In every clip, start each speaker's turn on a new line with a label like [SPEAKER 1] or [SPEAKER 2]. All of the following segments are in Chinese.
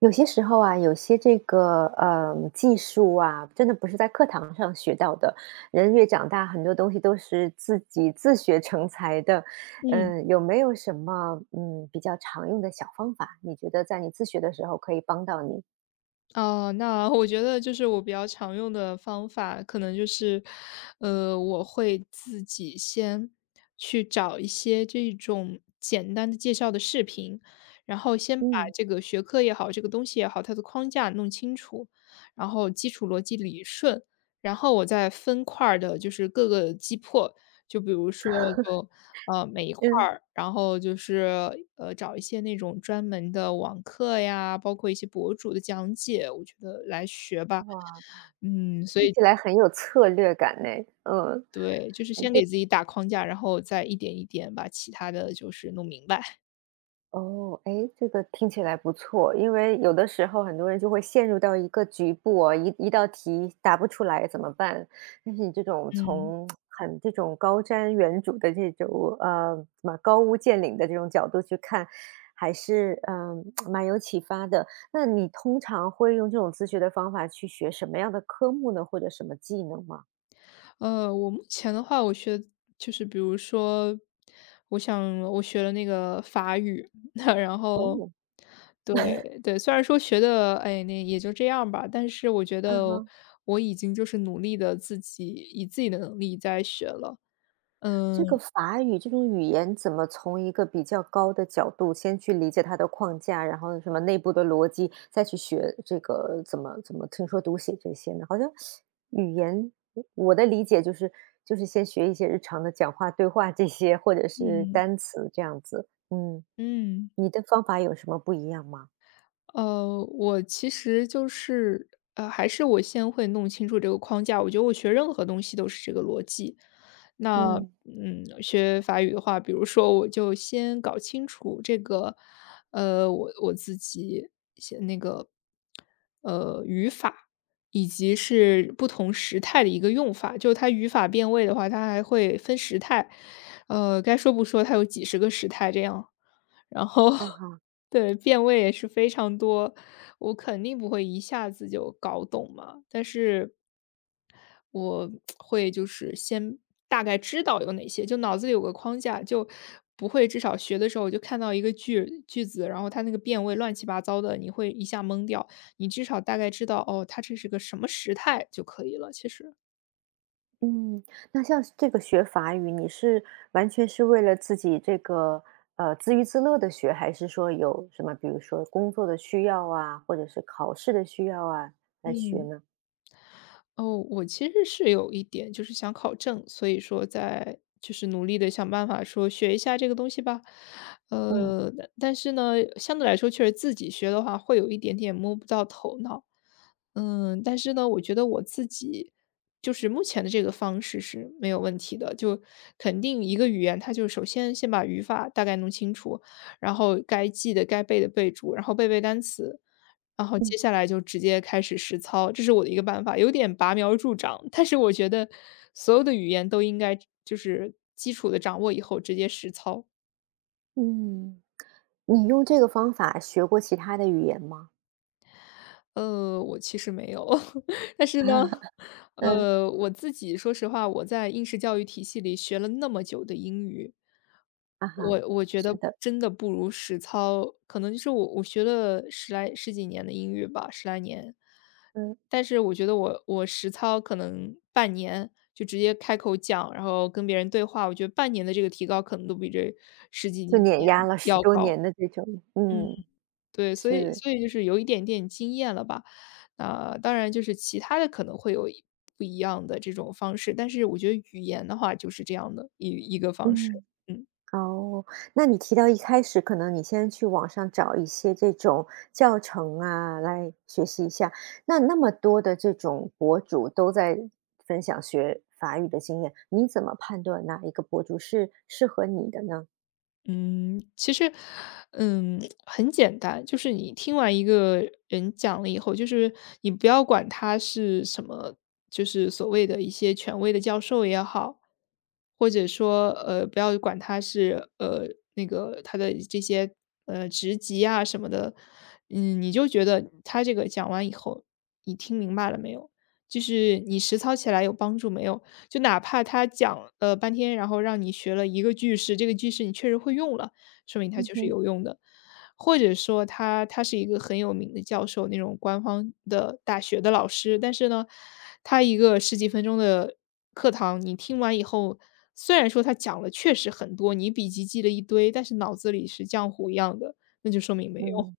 [SPEAKER 1] 有些时候啊，有些这个技术啊，真的不是在课堂上学到的。人越长大，很多东西都是自己自学成才的。
[SPEAKER 2] 嗯，
[SPEAKER 1] 嗯，有没有什么比较常用的小方法？你觉得在你自学的时候可以帮到你？
[SPEAKER 2] 啊，那我觉得就是我比较常用的方法，可能就是，我会自己先去找一些这种简单的介绍的视频，然后先把
[SPEAKER 1] 嗯，
[SPEAKER 2] 这个学科也好，这个东西也好，它的框架弄清楚，然后基础逻辑理顺，然后我再分块儿的，就是各个击破，就比如说就，每一块
[SPEAKER 1] 嗯，
[SPEAKER 2] 儿，然后就是，找一些那种专门的网课呀，包括一些博主的讲解，我觉得来学吧。
[SPEAKER 1] 哇，
[SPEAKER 2] 嗯，所
[SPEAKER 1] 听
[SPEAKER 2] 以
[SPEAKER 1] 起来很有策略感呢。嗯。
[SPEAKER 2] 对，就是先给自己打框架，然后再一点一点把其他的就是弄明白，
[SPEAKER 1] 哦，哎，这个听起来不错。因为有的时候很多人就会陷入到一个局部哦，一道题答不出来怎么办？但是你这种
[SPEAKER 2] 嗯。
[SPEAKER 1] 从很这种高瞻远瞩的这种，什么高屋建瓴的这种角度去看，还是，蛮有启发的。那你通常会用这种自学的方法去学什么样的科目呢？或者什么技能吗？
[SPEAKER 2] 我目前的话，我学就是比如说，我想我学了那个法语，然后
[SPEAKER 1] 哦，
[SPEAKER 2] 对对，虽然说学的，哎，那也就这样吧，但是我觉
[SPEAKER 1] 嗯
[SPEAKER 2] 得
[SPEAKER 1] 哼。
[SPEAKER 2] 我已经就是努力的自己以自己的能力在学了，嗯
[SPEAKER 1] 这个法语这种语言怎么从一个比较高的角度先去理解它的框架，然后什么内部的逻辑，再去学这个怎么听说读写这些呢？好像语言，我的理解就是先学一些日常的讲话对话这些，或者是单词这样子。嗯，
[SPEAKER 2] 嗯。
[SPEAKER 1] 你的方法有什么不一样吗？
[SPEAKER 2] 我其实就是，还是我先会弄清楚这个框架。我觉得我学任何东西都是这个逻辑。那
[SPEAKER 1] 嗯，
[SPEAKER 2] 嗯嗯学法语的话，比如说，我就先搞清楚这个，我自己写那个，以及是不同时态的一个用法。就它语法变位的话，它还会分时态，该说不说，它有几十个时态这样。然后
[SPEAKER 1] 啊 哈。
[SPEAKER 2] 对，变位也是非常多，我肯定不会一下子就搞懂嘛，但是我会就是先大概知道有哪些，就脑子里有个框架，就不会至少学的时候就看到一个句子，然后它那个变位乱七八糟的，你会一下懵掉，你至少大概知道哦，它这是个什么时态就可以了，其实。
[SPEAKER 1] 嗯，那像是这个学法语，你是完全是为了自己这个自娱自乐的学，还是说有什么，比如说工作的需要啊，或者是考试的需要啊来学
[SPEAKER 2] 嗯。
[SPEAKER 1] 呢？
[SPEAKER 2] 哦，我其实是有一点就是想考证，所以说在就是努力的想办法说学一下这个东西吧。
[SPEAKER 1] 嗯
[SPEAKER 2] 但是呢，相对来说确实自己学的话会有一点点摸不到头脑。嗯，但是呢，我觉得我自己就是目前的这个方式是没有问题的，就肯定一个语言，它就首先先把语法大概弄清楚，然后该记的、该背的背住，然后背单词。然后接
[SPEAKER 1] 嗯
[SPEAKER 2] 下来就直接开始实操，这是我的一个办法，有点拔苗助长。但是我觉得所有的语言都应该就是基础的掌握以后直接实操。
[SPEAKER 1] 嗯，你用这个方法学过其他的语言吗？
[SPEAKER 2] 我其实没有，但 是
[SPEAKER 1] 啊，
[SPEAKER 2] 呢，
[SPEAKER 1] 嗯
[SPEAKER 2] 我自己说实话，我在应试教育体系里学了那么久的英语，
[SPEAKER 1] 啊哈，
[SPEAKER 2] 我觉得
[SPEAKER 1] 是的，
[SPEAKER 2] 真的不如实操，可能就是我学了十几年的英语吧，十来年，
[SPEAKER 1] 嗯，
[SPEAKER 2] 但是我觉得我实操可能半年就直接开口讲，然后跟别人对话，我觉得半年的这个提高可能都比这十几
[SPEAKER 1] 就碾
[SPEAKER 2] 年
[SPEAKER 1] 压了十
[SPEAKER 2] 要
[SPEAKER 1] 多
[SPEAKER 2] 高，
[SPEAKER 1] 年的这种，
[SPEAKER 2] 嗯。
[SPEAKER 1] 嗯，
[SPEAKER 2] 对，所以
[SPEAKER 1] 是，
[SPEAKER 2] 所以就是有一点点经验了吧。那当然就是其他的可能会有不一样的这种方式，但是我觉得语言的话就是这样的一个方式，
[SPEAKER 1] 嗯。
[SPEAKER 2] 嗯。
[SPEAKER 1] 哦，那你提到一开始可能你先去网上找一些这种教程啊，来学习一下。那那么多的这种博主都在分享学法语的经验，你怎么判断哪一个博主是适合你的呢？
[SPEAKER 2] 嗯，其实，嗯，很简单，就是你听完一个人讲了以后，就是你不要管他是什么，就是所谓的一些权威的教授也好，或者说，不要管他是那个他的这些职级啊什么的，嗯，你就觉得他这个讲完以后，你听明白了没有？就是你实操起来有帮助没有？就哪怕他讲了半天，然后让你学了一个句式，这个句式你确实会用了，说明它
[SPEAKER 1] 嗯
[SPEAKER 2] 就是
[SPEAKER 1] 哼。
[SPEAKER 2] 有用的。或者说他是一个很有名的教授，那种官方的大学的老师，但是呢，他一个十几分钟的课堂，你听完以后，虽然说他讲了确实很多，你笔记记了一堆，但是脑子里是浆糊一样的，那就说明没用。
[SPEAKER 1] 嗯，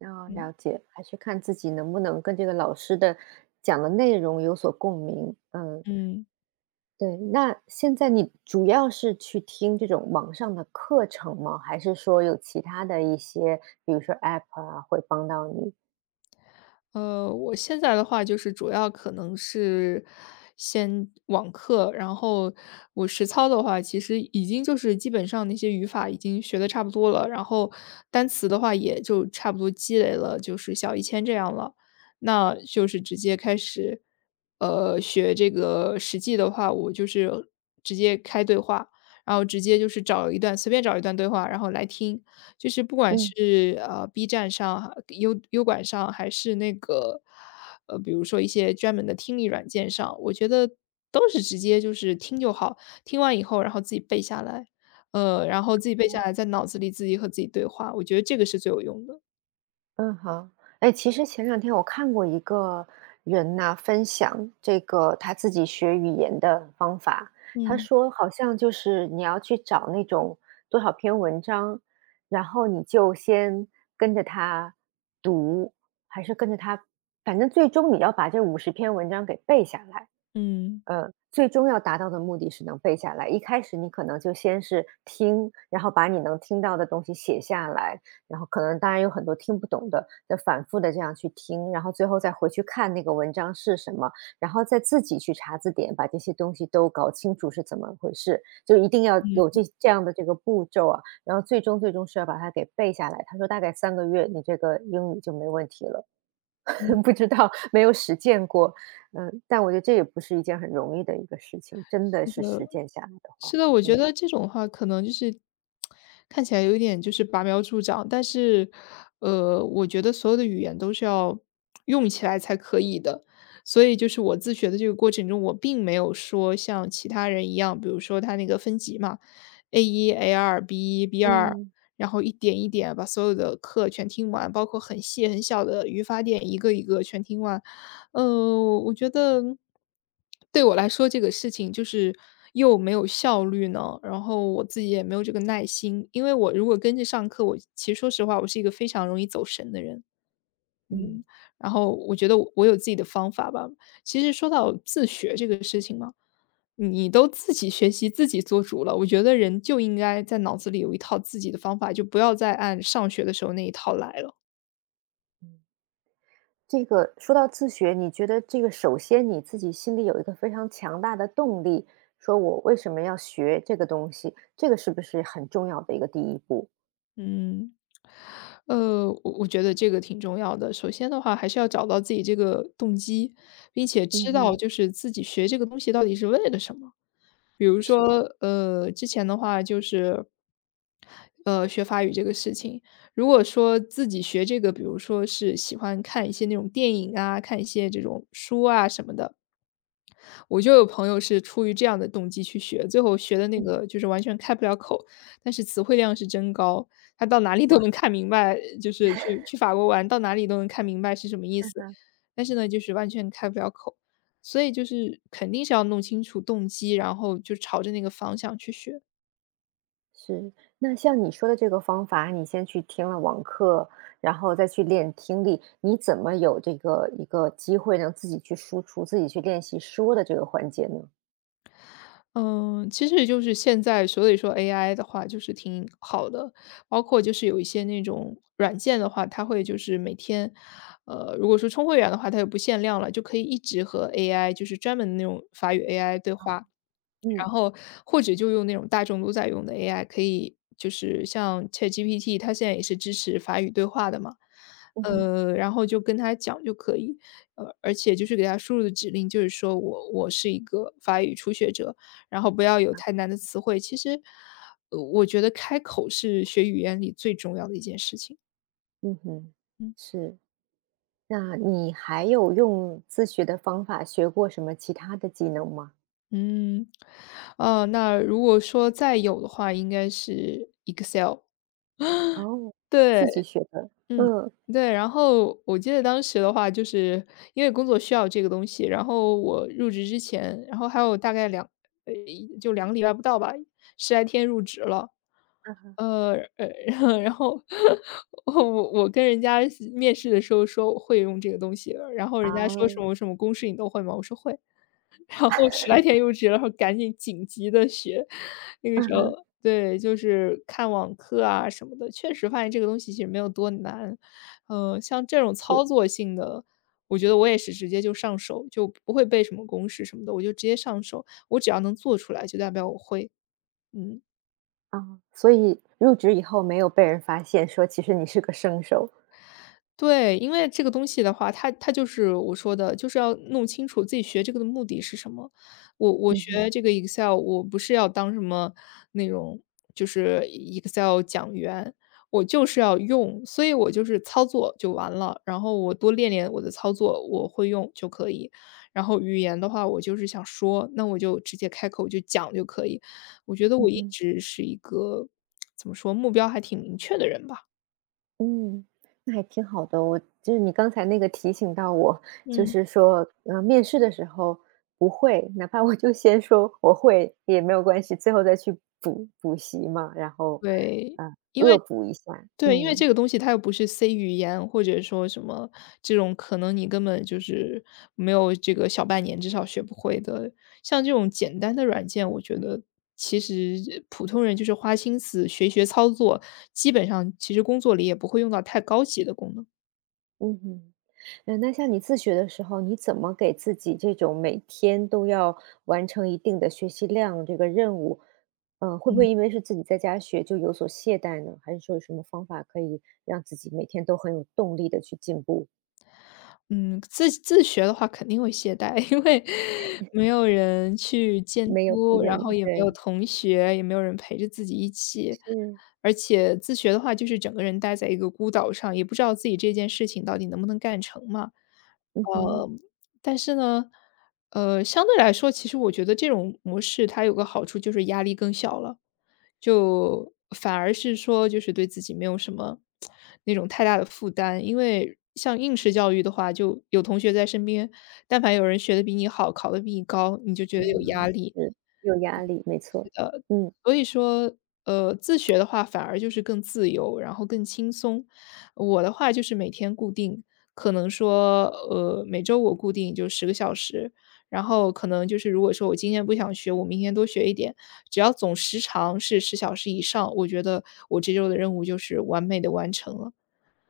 [SPEAKER 1] 哦，
[SPEAKER 2] 嗯
[SPEAKER 1] 了解，还是看自己能不能跟这个老师的讲的内容有所共鸣。嗯。
[SPEAKER 2] 嗯。
[SPEAKER 1] 对，那现在你主要是去听这种网上的课程吗？还是说有其他的一些，比如说 App 啊，会帮到你？
[SPEAKER 2] 我现在的话就是主要可能是先网课，然后我实操的话，其实已经就是基本上那些语法已经学的差不多了，然后单词的话也就差不多积累了，就是小一千这样了。那就是直接开始，学这个实际的话，我就是直接开对话，然后直接就是找一段随便找一段对话，然后来听。就是不管
[SPEAKER 1] 嗯
[SPEAKER 2] 是，B 站上、优优管上，还是那个，比如说一些专门的听力软件上，我觉得都是直接就是听就好，听完以后然后自己背下来，在脑子里自己和自己对话，我觉得这个是最有用的。
[SPEAKER 1] 嗯，好。哎，其实前两天我看过一个人呐，分享这个他自己学语言的方法，他
[SPEAKER 2] 嗯，
[SPEAKER 1] 说好像就是你要去找那种多少篇文章，然后你就先跟着他读，还是跟着他，反正最终你要把这50篇文章给背下来。
[SPEAKER 2] 嗯。
[SPEAKER 1] 最终要达到的目的是能背下来。一开始你可能就先是听，然后把你能听到的东西写下来，然后可能当然有很多听不懂的，再反复的这样去听，然后最后再回去看那个文章是什么，然后再自己去查字典，把这些东西都搞清楚是怎么回事，就一定要有
[SPEAKER 2] 嗯，
[SPEAKER 1] 这样的这个步骤啊，然后最终最终是要把它给背下来。他说大概3个月，你这个英语就没问题了。不知道，没有实践过。嗯，但我觉得这也不是一件很容易的一个事情，真的
[SPEAKER 2] 是
[SPEAKER 1] 是
[SPEAKER 2] 的。
[SPEAKER 1] 实践下来的话，
[SPEAKER 2] 是的，我觉
[SPEAKER 1] 嗯。
[SPEAKER 2] 得这种话可能就是看起来有一点就是拔苗助长，但是，我觉得所有的语言都是要用起来才可以的。所以就是我自学的这个过程中，我并没有说像其他人一样，比如说他那个分级嘛 a 一 a 二 b 一 b 二，
[SPEAKER 1] 嗯
[SPEAKER 2] 然后一点一点把所有的课全听完，包括很细很小的语法点一个一个全听完。我觉得对我来说这个事情就是又没有效率呢，然后我自己也没有这个耐心。因为我如果跟着上课，我其实说实话，我是一个非常容易走神的人。
[SPEAKER 1] 嗯
[SPEAKER 2] 然后我觉得我有自己的方法吧。其实说到自学这个事情嘛，你都自己学习、自己做主了，我觉得人就应该在脑子里有一套自己的方法，就不要再按上学的时候那一套来了。
[SPEAKER 1] 嗯。这个说到自学，你觉得这个首先你自己心里有一个非常强大的动力，说我为什么要学这个东西，这个是不是很重要的一个第一步？
[SPEAKER 2] 嗯，我觉得这个挺重要的。首先的话，还是要找到自己这个动机，并且
[SPEAKER 1] 嗯
[SPEAKER 2] 知道
[SPEAKER 1] 哼，
[SPEAKER 2] 就是自己学这个东西到底是为了什么。比如说，
[SPEAKER 1] 是，
[SPEAKER 2] 之前的话就是，学法语这个事情，如果说自己学这个，比如说是喜欢看一些那种电影啊，看一些这种书啊什么的，我就有朋友是出于这样的动机去学，最后学的那个就是完全开不了口，但是词汇量是真高，他到哪里都
[SPEAKER 1] 啊。
[SPEAKER 2] 能看明白，就是去法国玩，到哪里都能看明白是什么意思。但是呢，就是完全开不了口，所以就是肯定是要弄清楚动机，然后就朝着那个方向去学。
[SPEAKER 1] 是，那像你说的这个方法，你先去听了网课，然后再去练听力，你怎么有这个一个机会让自己去输出、自己去练习说的这个环节呢？
[SPEAKER 2] 嗯，其实也就是现在，所以说 AI 的话就是挺好的，包括就是有一些那种软件的话，它会就是每天，如果说充会员的话，它就不限量了，就可以一直和 AI 就是专门的那种法语 AI 对话，
[SPEAKER 1] 嗯
[SPEAKER 2] 然后或者就用那种大众都在用的 AI，可以就是像 ChatGPT，它现在也是支持法语对话的嘛，
[SPEAKER 1] 嗯哼。
[SPEAKER 2] 然后就跟他讲就可以，而且就是给他输入的指令就是说我是一个法语初学者，然后不要有太难的词汇。其实，我觉得开口是学语言里最重要的一件事情。
[SPEAKER 1] 嗯哼，
[SPEAKER 2] 嗯
[SPEAKER 1] 是。那你还有用自学的方法学过什么其他的技能吗？
[SPEAKER 2] 嗯，那如果说再有的话，应该是 Excel。
[SPEAKER 1] 哦，
[SPEAKER 2] 对，
[SPEAKER 1] 自己学的，
[SPEAKER 2] 嗯，
[SPEAKER 1] 嗯，
[SPEAKER 2] 对，然后我记得当时的话，就是因为工作需要这个东西，然后我入职之前，然后还有大概呃，就2个礼拜不到吧，十来天入职了。
[SPEAKER 1] 嗯哼，
[SPEAKER 2] 呃，呃，然后 我跟人家面试的时候说我会用这个东西，然后
[SPEAKER 1] 啊，
[SPEAKER 2] 人家说什么什么公式你都会吗？我说会。然后十来天入职，然后赶紧紧急的学。那个
[SPEAKER 1] 嗯
[SPEAKER 2] 时
[SPEAKER 1] 哼，
[SPEAKER 2] 候对，就是看网课啊什么的，确实发现这个东西其实没有多难。嗯，像这种
[SPEAKER 1] 是
[SPEAKER 2] 操作性的，我觉得我也是直接就上手，就不会背什么公式什么的，我就直接上手，我只要能做出来就代表我会，嗯。
[SPEAKER 1] 啊，所以入职以后没有被人发现说其实你是个生手，
[SPEAKER 2] 对，因为这个东西的话，它就是我说的，就是要弄清楚自己学这个的目的是什么。我
[SPEAKER 1] 嗯哼，
[SPEAKER 2] 学这个 Excel,我不是要当什么那种就是 Excel 讲员，我就是要用，所以我就是操作就完了。然后我多练练我的操作，我会用就可以。然后语言的话，我就是想说，那我就直接开口就讲就可以。我觉得我
[SPEAKER 1] 嗯
[SPEAKER 2] 一
[SPEAKER 1] 哼。
[SPEAKER 2] 直是一个 怎么说，目标还挺明确的人吧。
[SPEAKER 1] 嗯，那还挺好的。我就是你刚才那个提醒到我，就
[SPEAKER 2] 嗯。
[SPEAKER 1] 是说，面试的时候不会，哪怕我就先说我会也没有关系，最后再去补补习嘛，然后，
[SPEAKER 2] 对。
[SPEAKER 1] 恶补一下。
[SPEAKER 2] 对，因为
[SPEAKER 1] 嗯
[SPEAKER 2] 这个东西它又不是 C 语言，或者说什么这种可能你根本就是没有这个小半年至少学不会的。像这种简单的软件，我觉得其实普通人就是花心思学一学操作，基本上其实工作里也不会用到太高级的功能。
[SPEAKER 1] 嗯哼，那像你自学的时候，你怎么给自己这种每天都要完成一定的学习量这个任务，会不会因为是自己在家学就有所懈怠呢？还是说有什么方法可以让自己每天都很有动力的去进步？
[SPEAKER 2] 嗯，自学的话肯定会懈怠，因为没有人去监
[SPEAKER 1] 没有逼
[SPEAKER 2] 督，
[SPEAKER 1] 着
[SPEAKER 2] 然后
[SPEAKER 1] 你，
[SPEAKER 2] 也没有
[SPEAKER 1] 对，
[SPEAKER 2] 同学，也没有人陪着自己一起。
[SPEAKER 1] 是，
[SPEAKER 2] 而且自学的话，就是整个人待在一个孤岛上，也不知道自己这件事情到底能不能干成嘛。
[SPEAKER 1] 嗯哼。
[SPEAKER 2] 呃，但是呢,相对来说，其实我觉得这种模式它有个好处就是压力更小了，就反而是说就是对自己没有什么那种太大的负担。因为像应试教育的话，就有同学在身边，但凡有人学的比你好，考的比你高，你就觉得有压
[SPEAKER 1] 嗯。
[SPEAKER 2] 力。
[SPEAKER 1] 是，有压力，没错，嗯。
[SPEAKER 2] 所以说，自学的话反而就是更自由，然后更轻松。我的话就是每天固定，可能说，每周我固定就10个小时，然后可能就是如果说我今天不想学，我明天多学一点，只要总时长是10小时以上，我觉得我这周的任务就是完美的完成了。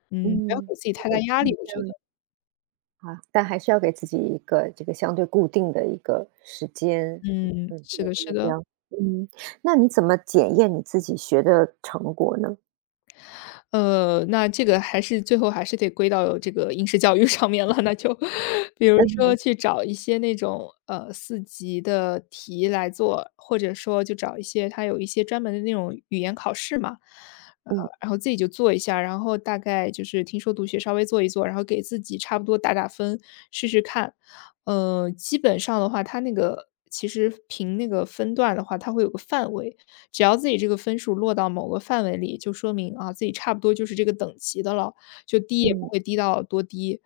[SPEAKER 2] 嗯，不要
[SPEAKER 1] 嗯。
[SPEAKER 2] 给自己
[SPEAKER 1] 就
[SPEAKER 2] 太大
[SPEAKER 1] 给
[SPEAKER 2] 压
[SPEAKER 1] 自
[SPEAKER 2] 力，
[SPEAKER 1] 己
[SPEAKER 2] 我
[SPEAKER 1] 这
[SPEAKER 2] 觉得。
[SPEAKER 1] 样啊，但还是要给自己一个这个相对固定的一个时间，一
[SPEAKER 2] 嗯，
[SPEAKER 1] 个一
[SPEAKER 2] 是的
[SPEAKER 1] 个
[SPEAKER 2] 是
[SPEAKER 1] 目
[SPEAKER 2] 的。
[SPEAKER 1] 标。嗯，那你怎么检验你自己学的成果呢？
[SPEAKER 2] 那这个还是最后还是得归到这个应试教育上面了，那就 比如
[SPEAKER 1] 嗯
[SPEAKER 2] 说
[SPEAKER 1] 哼，
[SPEAKER 2] 去找一些那种，四级的题来做，或者说就找一些它有一些专门的那种语言考试嘛。
[SPEAKER 1] 嗯，
[SPEAKER 2] 然后自己就做一下，然后大概就是听说读写稍微做一做，然后给自己差不多打打分，试试看。基本上的话，它那个其实凭那个分段的话，它会有个范围，只要自己这个分数落到某个范围里，就说明啊自己差不多就是这个等级的了，就低也不
[SPEAKER 1] 嗯，
[SPEAKER 2] 会低到多低。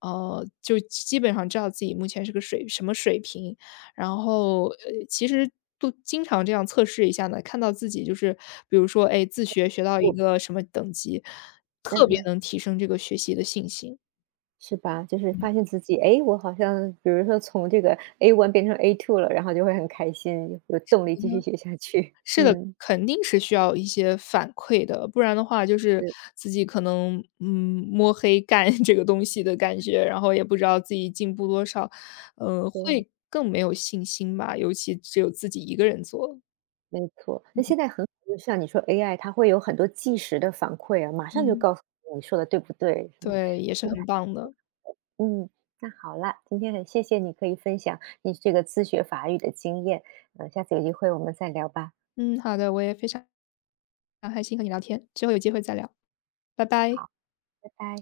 [SPEAKER 2] 就基本上知道自己目前是个什么水平，然后，其实都经常这样测试一下呢，看到自己就是比如说，哎，自学学到一
[SPEAKER 1] 不
[SPEAKER 2] 个什么等级，
[SPEAKER 1] 嗯
[SPEAKER 2] 特别
[SPEAKER 1] 哼，
[SPEAKER 2] 能提升这个学习的信心。
[SPEAKER 1] 是吧？就是发现自己，哎，我好像比如说从这个 A1 变成 A2 了，然后就会很开心，有动力继续学下去。
[SPEAKER 2] 是的，
[SPEAKER 1] 嗯，
[SPEAKER 2] 肯定是需要一些反馈的，不然的话就是
[SPEAKER 1] 嗯
[SPEAKER 2] 自己可能，嗯，摸黑干 这个东西的感觉，然后也不知道自己进步多少，
[SPEAKER 1] 对。
[SPEAKER 2] 会更没有信心吧，尤其只有自己一个人做，
[SPEAKER 1] 没错，那现在很好就像你说 AI，它会有很多即时的反馈啊，马上就
[SPEAKER 2] 嗯，
[SPEAKER 1] 告诉你你说的对不对，什么
[SPEAKER 2] 对，也是
[SPEAKER 1] 这个
[SPEAKER 2] 很棒的。
[SPEAKER 1] 嗯，那好了，今天很谢谢你可以分享你这个自学法语的经验，下次有机会我们再聊吧。
[SPEAKER 2] 嗯，好的，我也非常开心和你聊天，之后有机会再聊。拜拜。
[SPEAKER 1] 好，拜拜。